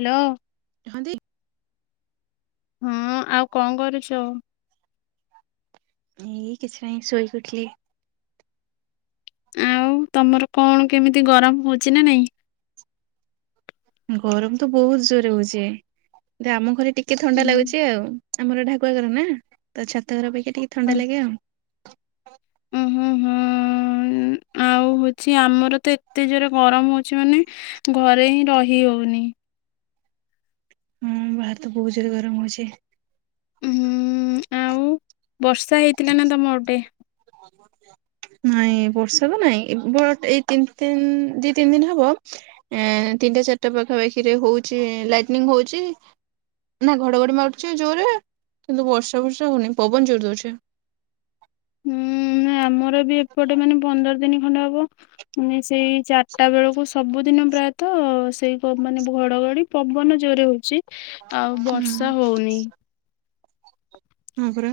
Hello. [unintelligible] ହଁ ଆଉ କଣ କରୁଛୁ? ଏଇ କିଛି ନାହିଁ ଶୋଇକି ଉଠିଲି। ଆଉ ତମର କଣ କେମିତି ଗରମ ହଉଛି ନା ନାଇଁ? ଗରମ ତ ବହୁତ ଜୋରରେ ହଉଚି କିନ୍ତୁ ଆମ ଘରେ ଟିକେ ଥଣ୍ଡା ଉଁ ଲାଗୁଛି ଆଉ ଆମର ଢାକୁଆ ଘର ନା ତ ଛାତ ଘର ଅପେକ୍ଷା ଟିକେ ଥଣ୍ଡା ଉଁ ଲାଗେ ଆଉ ହୁଁ ଅଛି ଆମର ତ ଏତେ ଜୋରେ ଗରମ ହଉଛି ମାନେ ଘରେ ହିଁ ରହି ହଉନି। ହଁ ବାହରେ ତ ବହୁତ ଜୋରେ ଗରମ ହଉଛି। ହୁଁ ଆଉ ବର୍ଷା ହେଇଥିଲା ନା ତମ ଗୋଟେ ନାଇଁ ବର୍ଷାତ ନାଇଁ ଏ ବଟ ଏଇ ତିନି ତିନ ଦି ତିନି ଦିନ ହବ ଏଁ ତିନିଟା ଚାରିଟା ପାଖାପାଖିରେ ହଉଛି ଲାଇଟିଙ୍ଗ ହଉଛି। ନା ଘଡଘଡି ମାରୁଛି ଜୋରେ କିନ୍ତୁ ବର୍ଷା ଫର୍ଷା ହଉନି ପବନ ଜୋର ଦଉଛିି। ହୁଁ ଆମର ବି ଏପଟେ ମାନେ ପନ୍ଦର ଦିନ ଖଣ୍ଡ ହବ। ମାନେ ସେଇ ଚାରିଟା ବେଳକୁ ସବୁଦିନ ପ୍ରାୟତଃ ସେଇ ଗବ ମାନେ ଘଡଘଡି ପବନ ଜୋରେ ହଉଛି ଆଉ ହୁଁ। ବର୍ଷା ହଉନି। ହ ପରା।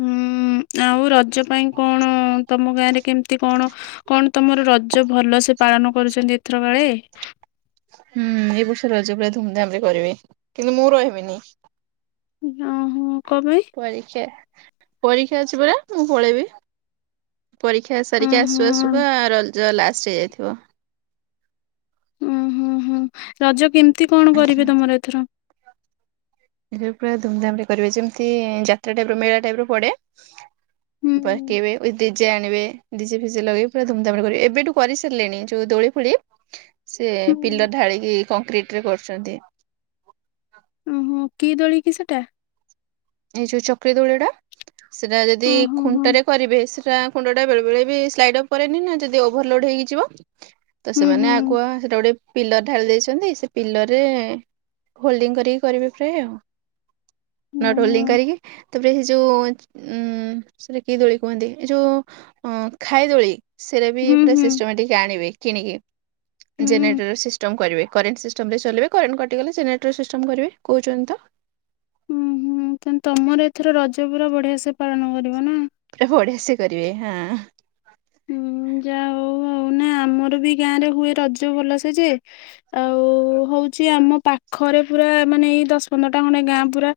ହୁଁ ଆଉ ରଜ ପାଇଁ କଣ ତମ ଗାଁରେ କେମିତି କଣ କଣ ତମର ରଜ ଭଲସେ ପାଳନ କରୁଛନ୍ତି ଏଥର ଆଳେ? ହୁଁ ଏ ବର୍ଷ ରହିଛି ପୁରା ଧୁମଧାମ ରେ କରିବେ କିନ୍ତୁ ମୁଁ ରହିବିନି। ଓହୋ କ ପାଇଁ? ପରୀକ୍ଷା ପରୀକ୍ଷା ଅଛି ପରା ମୁଁ ପଳେଇବି। ପରୀକ୍ଷା ସାରିକି ଓହୋ ଆସୁଆସୁ ବା ରଜ ଲାଷ୍ଟ ହେଇଯାଇଥିବ। ଓହୋ ହୋଁ ରଜ କେମିତି କଣ ଆଜ୍ଞା କରିବେ ତମର ଏଥର? ଏଥର ପୁରା ଧୁମଧାମରେ କରିବେ ଯେମିତି ଯାତ୍ରା ଟାଇପ ର ମେଳା ଟାଇପ ର ପଡେ। ହୁଁ ପକେଇବେ ୱିଥ ଡିଜେ ଆଣିବେ ଡି ଜେ ଫିଜେ ଲଗେଇକି ପୁରା ଧୁମଧାମରେ କରିବେ। ଏବେଠୁ କରିସାରିଲେଣି ଯୋଉ ଦୋଳି ଫୋଳି ସେ ହୁଁ ପିଲର ଢାଳିକି କଂକ୍ରିଟ ରେ କରୁଛନ୍ତି। ଓହୋ କି ଦୋଳି କି ସେଟା? ଏଇ ଯୋଉ ଚକରି ଦୋଳି ଟା ସେଟା ଯଦି ଓହୋ ହୋ ଖୁଣ୍ଟାରେ କରିବେ, ସେଟା କୁଣ୍ଡ ଟା ବେଳେବେଳେ ବି ସ୍ଲାଇଡ୍ ଅପ୍ ପରେନି ନା ଯଦି ଓଭରଲୋଡ ହେଇିଯିବ। ତ ହୁଁ ହୁଁ ସେମାନେ ଆଗୁଆ ସେଟା ଗୋଟେ ପିଲର ଢାଳି ଦେଇଛନ୍ତି ସେ ପିଲର ରେ ହୋଲଡିଙ୍ଗ କରିକି କରିବେ ପ୍ରାୟ ଆଉ। ନଟ ଓହୋ ହୋଲ୍ଡିଙ୍ଗ କରିକି ତାପରେ ସେ ଯୋଉ ଉମ ସେଇଟା କି ଦୋଳି କୁହନ୍ତି ଏ ଯୋଉ ଅଁ ଖାଇଦୋଳି। ସେଇଟା ବି ହୁଁ ପୁରା ହୁଁ ସିଷ୍ଟମାଟିକ ଆଣିବେ କିଣିକି ହୁଁ ଜେନେରେଟର ସିଷ୍ଟମ କରିବେ। କରେଣ୍ଟ ସିଷ୍ଟମରେ ଚଲେଇବେ କରେଣ୍ଟ କଟିଗଲେ ଜେନେଟର ସିଷ୍ଟମ୍ କରିବେ, କହୁଛନ୍ତି ତ। ହୁଁ ହୁଁ ତାହେଲେ ତମର ଏଥର ରଜ ପୁରା ବଢିଆ ସେ ପାଳନ କରିବ ନା। ପୁରା ବଢିଆ ସେ କରିବେ ହଁ। ହୁଁ ଯାହା ହଉ ଆଉ ନା ଆମର ବି ଗାଁ ରେ ହୁଏ ରଜ ଭଲ ସେ ଯେ ଆଉ ହଉଛି ଆମ ପାଖରେ ପୁରା ମାନେ ଏଇ ଦଶ ପନ୍ଦରଟା ଖଣ୍ଡେ ଗାଁ ପୁରା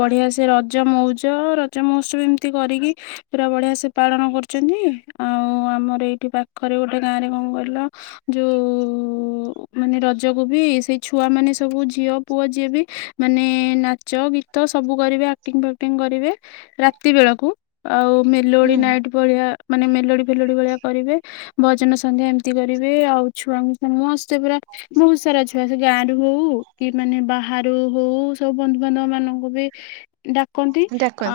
ବଢିଆ ସେ ରଜ ମଉଜ ରଜ ମହ ଉତ୍ସବ ଏମିତି କରିକି ପୁରା ବଢିଆ ସେ ପାଳନ କରୁଛନ୍ତି। ଆଉ ଆମର ଏଇଠି ପାଖରେ ଗୋଟେ ଗାଁ ରେ କଣ କହିଲ ଯଉ ମାନେ ରଜକୁ ବି ସେଇ ଛୁଆ ମାନେ ସବୁ ଝିଅ ପୁଅ ଯିଏ ବି ମାନେ ନାଚ ଗୀତ ସବୁ କରିବେ ଆକ୍ଟିଂ ଫାକ୍ଟିଂ କରିବେ ରାତି ବେଳକୁ। ଆଉ ମେଲୋଡି ନାଇଟ୍ ହୁଁ ଭଳିଆ ମାନେ ମେଲୋଡି ଫେଲୋଡି ଭଳିଆ କରିବେ ଭଜନ ସନ୍ଧ୍ୟା ଏମିତି କରିବେ ଆଉ ଛୁଆଙ୍କୁ ମସ୍ତେ ପୁରା ବହୁତ ସାରା ଛୁଆ ସେ ଗାଁ ରୁ ହଉ କି ମାନେ ବାହାରୁ ହଉ ସବୁ ବନ୍ଧୁବାନ୍ଧବ ମାନଙ୍କୁ ବି ଡା କହନ୍ତି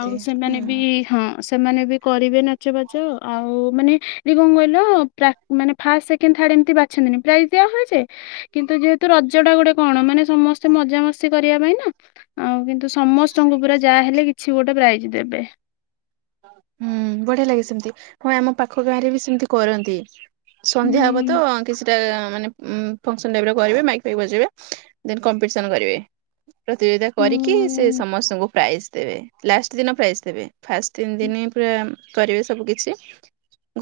ଆଉ ସେମାନେ ହୁଁ। ବି ହଁ ସେମାନେ ବି କରିବେ ନାଚ ବାଚ ଆଉ ମାନେ ଦି କଣ କହିଲ ମାନେ ପ୍ରା ଫାଷ୍ଟ ସେକେଣ୍ଡ ଥାଡ ଏମତି ବାଛନ୍ତିନି ପ୍ରାଇଜ ଦିଆହୁଏ ଜେ କିନ୍ତୁ ଯେହେତୁ ରଜଟା ଗୋଟେ କଣ ମାନେ ସମସ୍ତେ ମଜାମସ୍ତି କରିବା ପାଇଁ ନା। ଆଉ କିନ୍ତୁ ସମସ୍ତଙ୍କୁ ପୁରା ଯାହାହଲେ କିଛି ଗୋଟେ ପ୍ରାଇଜ ଦେବେ। ହୁଁ ବଢିଆ ଲାଗେ ସେମିତି ହଁ ଆମ ପାଖ ଗାଁରେ ବି ସେମତି କରନ୍ତି। ସନ୍ଧ୍ୟା ହବ ହୁଁ ତ କିଛିଟା ମାନେ ଉଁ ଫଙ୍କସନ୍ ଟାଇପର କରିବେ ମାଇକ ଫାଇକ ବଜେଇବେ ଦେନ କମ୍ପିଟେସନ କରିବେ। ପ୍ରତିଯୋଗିତା କରିକି ସେ ହୁଁ ସମସ୍ତଙ୍କୁ ପ୍ରାଇଜ ଦେବେ ଲାଷ୍ଟ ଦିନ ପ୍ରାଇଜ ଦେବେ ଫାଷ୍ଟ ତିନି ଦିନ ପୁରା କରିବେ ସବୁ କିଛି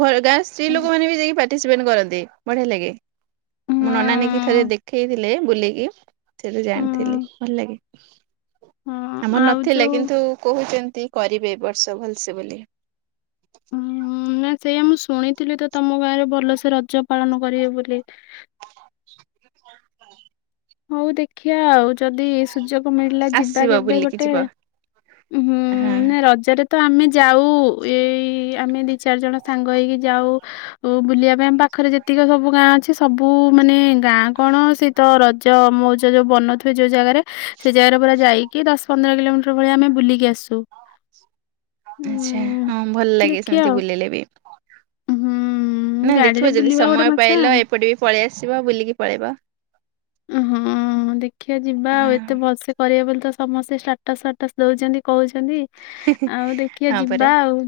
ଘର ଗାଁ ସ୍ତ୍ରୀ ହଁ ଲୋକମାନେ ବି ଯାଇକି ପାଟ ପାଟିସ୍ପେଣ୍ଟ କରନ୍ତି ବଢିଆ ଲାଗେ ମୋ ନନା ଥରେ ଦେଖେଇଥିଲେ ବୁଲେଇକି ସେଠୁ ହଁ ଜାଣିଥିଲି ଭଲ ଲାଗେ ହଁ ଆମର ଆଉ ନଥିଲା ଯୋଉ କିନ୍ତୁ କହୁଛନ୍ତି କରିବେ ଏବର୍ଷ ଭଲସେ ବୋଲି। ଉଁ ନା ସେଇଆ ମୁଁ ଶୁଣିଥିଲି ତ ତମ ଗାଁରେ ଭଲସେ ରଜ ପାଳନ କରିବି ବୋଲି। ହଉ ଦେଖିଆ ଆଉ ଯଦି ସୁଯୋଗ ମିଳିଲା ଯିବା ଆସିବ କେବେ ବୁଲିକି ଗୋଟେ। ଯିବ ହୁଁ ହଁ ନା ରଜରେ ତ ଆମେ ଯାଉ ଏଇ ଆମେ ଦି ଚାରି ଜଣ ସାଙ୍ଗ ହେଇ କି ଯାଉ ଓ ବୁଲିବା ପାଇଁ ଆମ ପାଖରେ ଯେତିକି ସବୁ ଗାଁ ଅଛି ସବୁ ମାନେ ଗାଁ କଣ ସେ ତ ର ମଉଜ ଯୋଉ ବନଉଥିବେ ଯୋଉ ଜାଗାରେ ସେ ଜାଗାରେ ପୁରା ଯାଇକି ଦଶ ପନ୍ଦର କିଲୋମିଟର ଭଳିଆ ଆମେ ବୁଲିକି ଆସୁ। ଆଚ୍ଛା ଉଁ ହଁ ଭଲ ଲାଗେ ଦେଖିଆ ସେମିତି ଆଉ ବୁଲିଲେ ବି। ହୁଁ ନାଇଁ ଗାଡିରେ ଦେଖିବ ଯଦି ବୁଲିବା ଗୋଟେ ସମୟ ମଜା ପାଇଲ ଆଉ। ଏପଟେ ବି ପଳେଇ ଆସିବ ବୁଲିକି ପଳେଇବ। ଅଁ ହଁ। ହଁ ଦେଖିଆ ଯିବା ହଁ ଆଉ ଏତେ ଭଲ୍ସେ କରିବେ ବୋଲିତ ସମସ୍ତେ ଷ୍ଟାଟସ୍ ଫାଟସ୍ ଦଉଚନ୍ତି କହୁଛନ୍ତି। ଆଉ ଦେଖିବା ହଁ ପରା ଯିବା ଆଉ।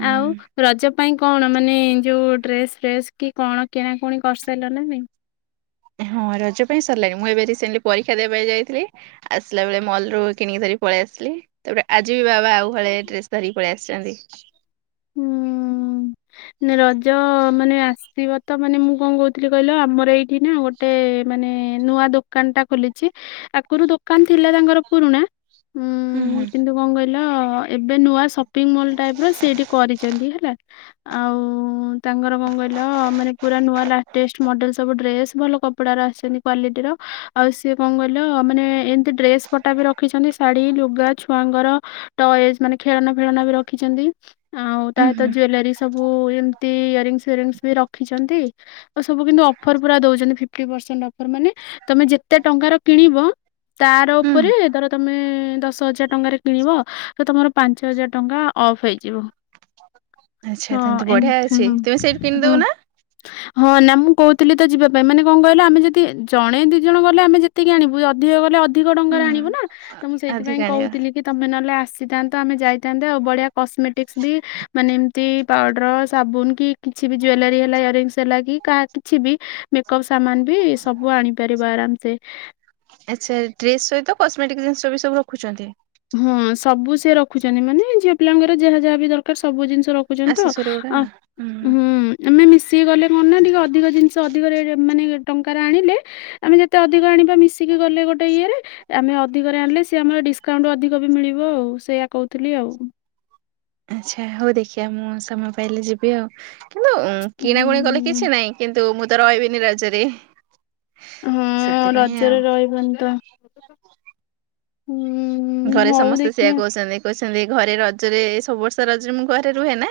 ହୁଁ ଆଉ ରଜ ପାଇଁ କଣ ମାନେ ଯୋଉ ଡ୍ରେସ୍ ଫ୍ରେସ୍ କି କଣ କିଣାକୁଣି କରିସାରିଲନି ନା ନାଇଁ। ହଁ ରଜ ପାଇଁ ସାରିଲାଣି ମୁଁ ଏବେ ରିସେଣ୍ଟଲି ପରୀକ୍ଷା ଦେବା ପାଇଁ ଯାଇଥିଲି। ଆସିଲା ବେଳେ ମଲ୍ରୁ କିଣିକି ଧରି ପଳେଇ ଆସିଲି। ତାପରେ ଆଜି ବି ବାବା ଆଉ ହଳେ ଡ୍ରେସ୍ ଧରିକି ପଳେଇ ଆସିଚନ୍ତି। ଉଁ। ରଜ ମାନେ ଆସିବ ତ ମାନେ ମୁଁ କଣ କହୁଥିଲି କହିଲ ଆମର ଏଇଠି ନା ଗୋ ଗୋଟେ ମାନେ ନୂଆ ଦୋକାନ ଟା ଖୋଲିଚି। ଆଗରୁ ଦୋକାନ ଥିଲା ତାଙ୍କର ପୁରୁଣା। ଉଁ ହୁଁ କିନ୍ତୁ କଣ କଇ ହିଲ ଏବେ ନୂଆ ସପିଂମଲ୍ ଟାଇପ୍ର ସେ ଏଠି କରିଚନ୍ତି ହେଲା। ଆଉ ତାଙ୍କର କଣ କହିଲ ମାନେ ପୁରା ନୂଆ ଲାଟେଷ୍ଟ ମଡେଲ ସବୁ ଡ୍ରେସ୍ ଭଲ କପଡାର ଆସିଚନ୍ତି। କ୍ଵାଲିଟିର ଆଉ ସିଏ କଣ କହିଲ ମାନେ ଏମିତି ଡ୍ରେସ ପଟା ବି ରଖିଚନ୍ତି ଶାଢ଼ୀ ଲୁଗା। ଛୁଆଙ୍କର ଟଏଜ୍ ମାନେ ଖେଳନା ଫେଳନା ବି ରଖିଛନ୍ତି ଆଉ ତା ଉଁ ସହିତ ହୁଁ ଜୁଏଲାରୀ। ସବୁ। ଏମିତି ଇୟରିଙ୍ଗ୍ ଫିୟରିଙ୍ଗସ୍ ବି ରଖିଛନ୍ତି। ଓ ସବୁ କିନ୍ତୁ ଅଫର୍ ପୁରା ଦଉଛନ୍ତି ଫିପ୍ଟି ପରସେଣ୍ଟ୍ ଅଫର୍ ମାନେ ତମେ ଯେତେ ଟଙ୍କାର କିଣିବ ତାର ହୁଁ ଉପରେ ଧର ତମେ ଦଶ ହଜାର ଟଙ୍କାରେ କିଣିବ ତ ତମର ପାଞ୍ଚ ହଜାର ଟଙ୍କା ଅଫ୍ ହେଇଯିବ। ଆଚ୍ଛା ହ ତାହେଲେ ତ ଏମ୍ ବଢିଆ ହଁ ଅଛି ତୁମେ ସେଇଠୁ କିଣିଦବ ହୁଁ। ନା? ହଁ ନା ମୁଁ କହୁଥିଲି ତ ଯିବା ପାଇଁ ମାନେ କଣ କହିଲ ଆମେ ଯଦି ଜଣେ ଦି ଜଣ ଗଲେ ଆମେ ଯେତିକି ଆଣିବୁ ଅଧିକ ଗଲେ ଅ ଅଧିକ ହୁଁ ଟଙ୍କାରେ ଆଣିବ ନା ତ ମୁଁ ଅଧିକା ସେଇଥିପାଇଁ ଆଣିବା କହୁଥିଲି। କି ତମେ ନ ହେଲେ ଆସିଥାନ୍ତ ଆମେ ଯାଇଥାନ୍ତେ ଆଉ ବଢିଆ କସ୍ମେଟିକ୍ସ ବି ମାନେ ଏମ୍ତି ପାଉଡ଼ର୍ ସାବୁନୁ କି କିଛି ବି ଜୁଏଲାରୀ ହେଲା ଇୟରିଙ୍ଗସ୍ ହେଲା କି କା କିଛି ବି ମେକ୍ଅପ୍ ସାମାନ ବି ସବୁ ଆଣି ପାରିବ ଆରାମ୍ ସେ। ଆଚ୍ଛା। ଡ୍ରେସ ସହିତ କସ୍ମେଟିକ୍ ଜିନିଷ ବି ସବୁ ରଖୁଚନ୍ତି। ହଁ ସବୁ ସିଏ ରଖୁଛନ୍ତି ମାନେ ଝିଅ ପିଲାଙ୍କର ଯାହା ଯାହା ବି ଦରକାର ସବୁ ଜିନିଷ ର ଖୁଚନ୍ତି ତ ଆସେସୋରି ଗୁଡା ଆ ହୁଁ ଉଁ। ଆମେ ମିଶିକି ଗଲେ କଣ ନା ଟିକେ ଅଧିକ ଜିନିଷ ଅଧିକ ରେଟ ମାନେ ଟଙ୍କାରେ ଆଣିଲେ। ଆମେ ଯେତେ ଅଧିକ ଆଣିବା ମିଶିକି ଗଲେ ଗୋଟେ ଇଏରେ। ଆମେ ଅଧିକରେ ଆଣିଲେ ସି ଆମର ଡିସ୍ କାଉଣ୍ଟ ଅଧିକ ବି ମିଳିବ ଆଉ ସେୟା କହୁଥିଲି ଆଉ। ଆଚ୍ଛା ହଉ ଦେଖିବା ମୁଁ ସମୟ ପାଇଲେ ଯିବି ଆଉ। କିନ୍ତୁ କିଣା କୁଣି କଲେ ହୁଁ। କିଛି ନାହିଁ କିନ୍ତୁ ମୁଁ ତ ରହିବିନି ରଜରେ। ହଁ ସେଥିପାଇଁ ଆଉ। ରଜରେ ରହିବନି ତ। ହୁଁ ଘରେ ହଉ ସମସ୍ତେ ସେୟା ଦେଖିଆ କହୁଚନ୍ତି। କଉଚନ୍ତି ଘରେ ରଜରେ ସବୁ ବର୍ଷ ରଜରେ ମୁଁ ଘରେ ରୁହେ ନା।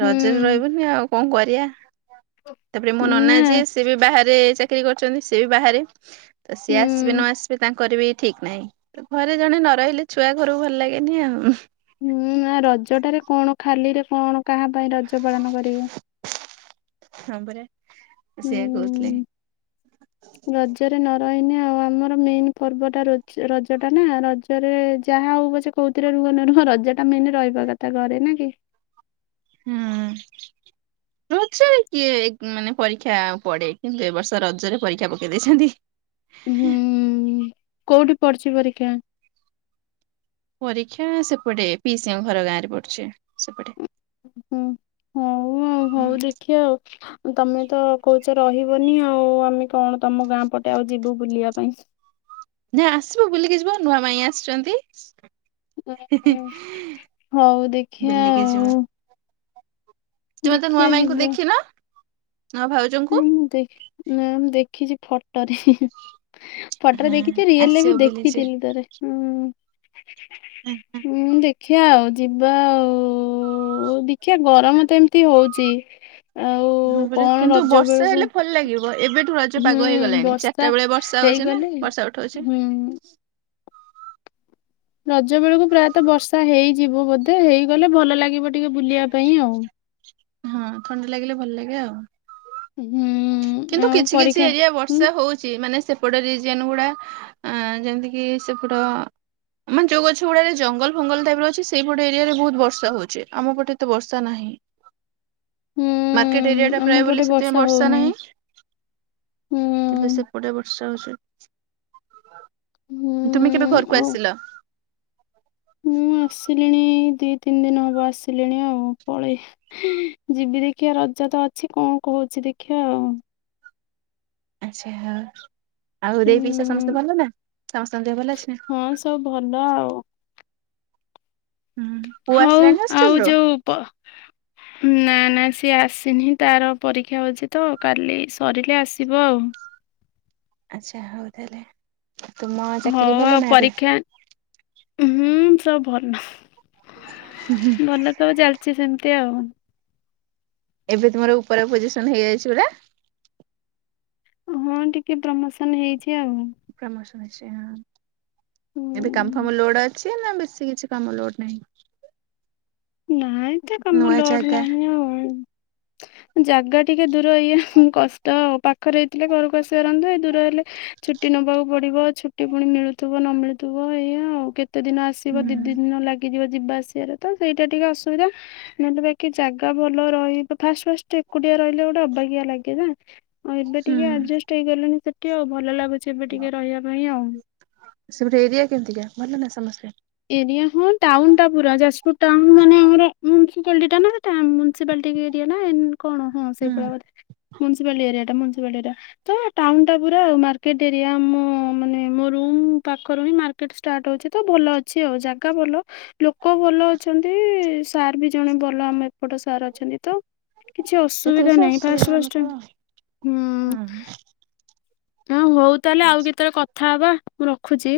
ହୁଁ। ରଜରେ ରହିବୁନି ଆଉ। କଣ କରିବା? ତା ପରେ ମୋ ନନା ନା ଯିଏ। ସିଏ ବି ବାହାରେ ଚାକିରି କରିଚନ୍ତି। ସିଏ ବି ବାହାରେ ତ ସିଏ ଆସିବେ ନ ହୁଁ। ଆସିବେ ତାଙ୍କ କରିବେ ଠିକ୍ ନାହିଁ। ଘରେ ଜଣେ ନ ରହିଲେ ଛୁଆ ଘରକୁ ଭଲ ଲାଗେନି ଆଉ। ହୁଁ ନା ରଜଟାରେ କଣ ଖାଲିରେ କଣ କାହା ପାଇଁ ରଜ ପାଳନ କରିବୁ। ହଁ ପରା ସେଇଆ କହୁଥିଲି। ହୁଁ। ରଜରେ ନ ରହିନି ଆଉ। ଆମର ମେନ୍ ପର୍ବଟା ରଜ ରଜଟା ନା ରଜ। ରଜରେ ଯାହା ହଉ ପଛେ କଉଥିରେ ରୁହ ନ ରୁହ ରଜଟା ମେନ୍ ରହିବା କଥା ଘରେ ନା କି। ହୁଁ। [inaudible] ରଜରେ କିଏ ମାନେ ପରୀକ୍ଷା ପଡେ କିନ୍ତୁ ଏ ବର୍ଷ ରଜରେ ପରୀକ୍ଷା ପକେଇ ଦେଇଛନ୍ତି। ହୁଁ କୋଉଠି ପଡୁଚି ପରୀକ୍ଷା। ପରୀକ୍ଷା ସେପଟେ ପିଇସିଙ୍କ ଘର ଗାଁରେ ପଡୁଛି ସେ ପଟେ। ହୁଁ ହଉ ହଉ ଦେଖ୍ ଖିବା ଆଉ। ତମେ ତ କହୁଛ ରହିବନି। ଆଉ ଆମେ କଣ ତମ ଗାଁ ପଟେ ଆଉ ଯିବୁ ବୁଲିବା ପାଇଁ। ନାଇଁ ଆସିବ ବୁଲିକି ଯିବ ନୂଆ ମାଇଁ ଆସିଛନ୍ତି। ହଉ ଦେଖିବା ବୁଲିକ ଆଉ ଯିବା। ତୁମେ ତ ନୂଆ ଦେଖିବା ମାଇଁଙ୍କୁ ଯିବା ଦେଖିିନ ନୂଆ ଭାଉଜଙ୍କୁ। ଦେ ନା ମୁଁ ଦେଖିଛି ଫଟୋରେ। ଫଟୋରେ ହଁ ଦେଖିଚି। ରିଏଲରେ ଆସିବ ବି ବୁଲି ଯେ ଦେଖିଥିଲି ଥରେ। ଉଁ ଦେଖ୍ ଦେଖିବା ଆଉ। ଯିବା ଆଉ। ହଉ ଦେଖିବା ଗରମ ତ ଏମ୍ତି ହଉଛି। ଆଉ ହଁ ପରା କଣ କିନ୍ତୁ ରଜ ବର୍ଷା ବେଳକୁ ହେଲେ ଭଲ ଲାଗିବ। ଏବେଠୁ ରଜ ହୁଁ ପାଗ ହେଇଗଲାଣି ବର୍ଷା ଚାରିଟା ବେଳେ ବର୍ଷା ହଉଛି ନା। ବର୍ଷା ଉଠଉଛି। ଉଁ। ରଜ ବେଳକୁ ପ୍ରାୟତଃ ବର୍ଷା ହେଇଯିବ ବୋଧେ ହେଇଗଲେ ଭଲ ଲାଗିବ ଟିକେ ବୁଲିବା ପାଇଁ ଆଉ। ହଁ ଥଣ୍ଡା ଲାଗିଲେ ଭଲ ଲାଗେ ଆଉ। ହୁ। କିନ୍ତୁ କିଛି କିଛି ଏରିଆ ବର୍ଷା ହଉଛି ମାନେ ସେପଟ ରିଜିଅନ୍ ଗୁଡା ଯେମିତି କିି ସେପଟ ଆମର ଯୋଉ ଗଛ ଗୁଡାରେ ଜଙ୍ଗଲ ଫଙ୍ଗଲ ଟାଇପର ଅଛି ସେଇପଟେ ଏରିଆରେ ବହୁତ ବର୍ଷା ହଉଛି। ଆମ ପଟେ ଏତେ ବର୍ଷା ନାହିଁ। ହୁଁ ମାର୍କେଟ ଏରିଆଟା ଆମ ପ୍ରାୟ ବୋଲି ପଟେ ସେଥିପାଇଁ ବର୍ଷା ହଉନି ହୁଁ [unintelligible] କୋଡିଏ ବର୍ଷା ହଉଛି ହୁଁ [inaudible] ତୁମେ କେବେ ଘରକୁ ଆଉ ଆସିଲ? ମୁଁ ଆସିଲିଣି ଦି ତିନି ଦିନ ହବ ଆସିଲିଣି ଆଉ ପଳେଇ ଯିବି ଦେଖିବା ରଜ ତ ଅଛି କଣ କହୁଛି ଦେଖିବା ଆଉ? ଆଚ୍ଛା ହ ଆଉ ଦେଇ ପିଇସା ସମସ୍ତେ ହୁଁ ଭଲ ନା ସମସ୍ତଙ୍କ ଦେହ ଭଲ ଅଛି ନା? ହଁ ସବୁ ଭଲ ଆଉ। ହୁଁ। ପୁଅ ହଉ ଆସିଲାଣି ଆଉ ହଷ୍ଟେଲରୁ? ଯୋଉ ପ ନା ନା ସିଏ ଆସିନି ତାର ପରୀକ୍ଷା ହଉଛି ତ କାଲି ସରିଲେ ଆସିବ ଆଉ। ଆଚ୍ଛା ହଉ ତାହେଲେ ତୁମ ଚାକିରି ହଉ ଭଲ ଆଉ ନା ଏବେ? ପରୀକ୍ଷା ହୁଁ ସବ ଭଲ ଭଲ ତ ଚାଲିଛି ସେମିତି ଆଉ। ଏବେ ତୁମର ଉପରେ ପୋଜିସନ ହେଇଯାଇଛି ପରା? ହଁ ଟିକେ ପ୍ରମୋସନ ହେଇଛି ଆଉ। ପ୍ରମୋସନ୍ ଅଛି ଏବେ କାମ ହୁଁ ଫାମ ଲୋଡ଼ ଛି ନା ବେଶୀ କିଛି କାମ ଲୋଡ ନାହିଁ। ନାଇଁ ଏତେ କାମ ନୂଆ ଲୋଡ ଜାଗା ନାହିଁ ଆଉ। ଜାଗା ଟିକେ ଦୂର ଇଏ କଷ୍ଟ ପାଖରେ ହେଇଥିଲେ ଘରକୁ ଆସିପାରନ୍ତୁ ଏ ଦୂର ହେଲେ ଛୁଟି ନବାକୁ ପଡିବ ଛୁଟି ପୁଣି ମିଳୁଥିବ ନ ମିଳୁଥିବ ଏଇଆ ଆଉ କେତ କେତେ ଦିନ ଆସିବ ହୁଁ ଦି ଦି ଦିନ ଲାଗିଯିବ ଯିବା ଆସିବାରେ ତ ସେଇଟା ଟିକେ ଅସୁବିଧା। ମେଲେ ବାକି ଜାଗା ଭଲ ରହିବ ଫାଷ୍ଟ ଫାଷ୍ଟ ଏକୁଟିଆ ରହିଲେ ଗୋଟେ ଅବାଗିଆ ଲାଗେ ନା? ହଁ ଏବେ ହୁଁ। ଟିକେ ଆଡଜଷ୍ଟ ହେଇଗଲେଣି ସେଠି ଆଉ ଭଲ ଲାଗୁଛି ଏବେ ଟିକେ ରହିବା ପାଇଁ ଆଉ। ସେପଟେ ଏରିଆ କେମିତିକା ଭଲ ନା ସମସ୍ତେ? ଏରିଆ ହ ଟାଉନ ଟା ପୁରା ଯାଜପୁର ଟାଉନମାନେ ଆମର ମୁନସିପାଲିଟା ନା? ମୁନସିପାଲିଟି ଏରିଆ ନା କଣ ହଁ ହୁଁ ସେଇ ପା ଏରିଆ ମୁନସିପାଲଟି ଏରିଆ। ତ ଟାଉନ ଟା ପୁରା ଆ ମାର୍କେଟ ଏରିଆ ଆମ ମାନେ ମୋ ର ପାଖରୁ ହୁ ମାର ଷ୍ଟାର୍ଟ ହଉଛି ତ ଭଲ ଅଛି ଆଉ ଜାଗା ଭଲ। ଲୋକ ଭଲ ଅଛନ୍ତି ସାର୍ ବି ଜଣେ ଭଲ ଆମ ଏପଟ ସାର୍ ଅଛନ୍ତି ତ? କିଛି ଏତେ ଅସୁବିଧା କିଛି ନାହିଁ ଅସୁବିଧା ଫାଷ୍ଟ ଫାଷ୍ଟ ହଉନଥିବ ଆଉ। ଟା ହଁ ହୁଁ ହଁ ହଉ ତାହେଲେ ଆଉ କେତେବେଳେ କଥା ହବା ମୁଁ ରଖୁଛି।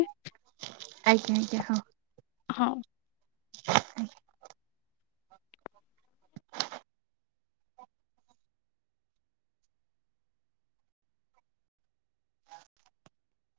ଆଜ୍ଞା ଆଜ୍ଞା ହଁ। ହଁ। [inaudible]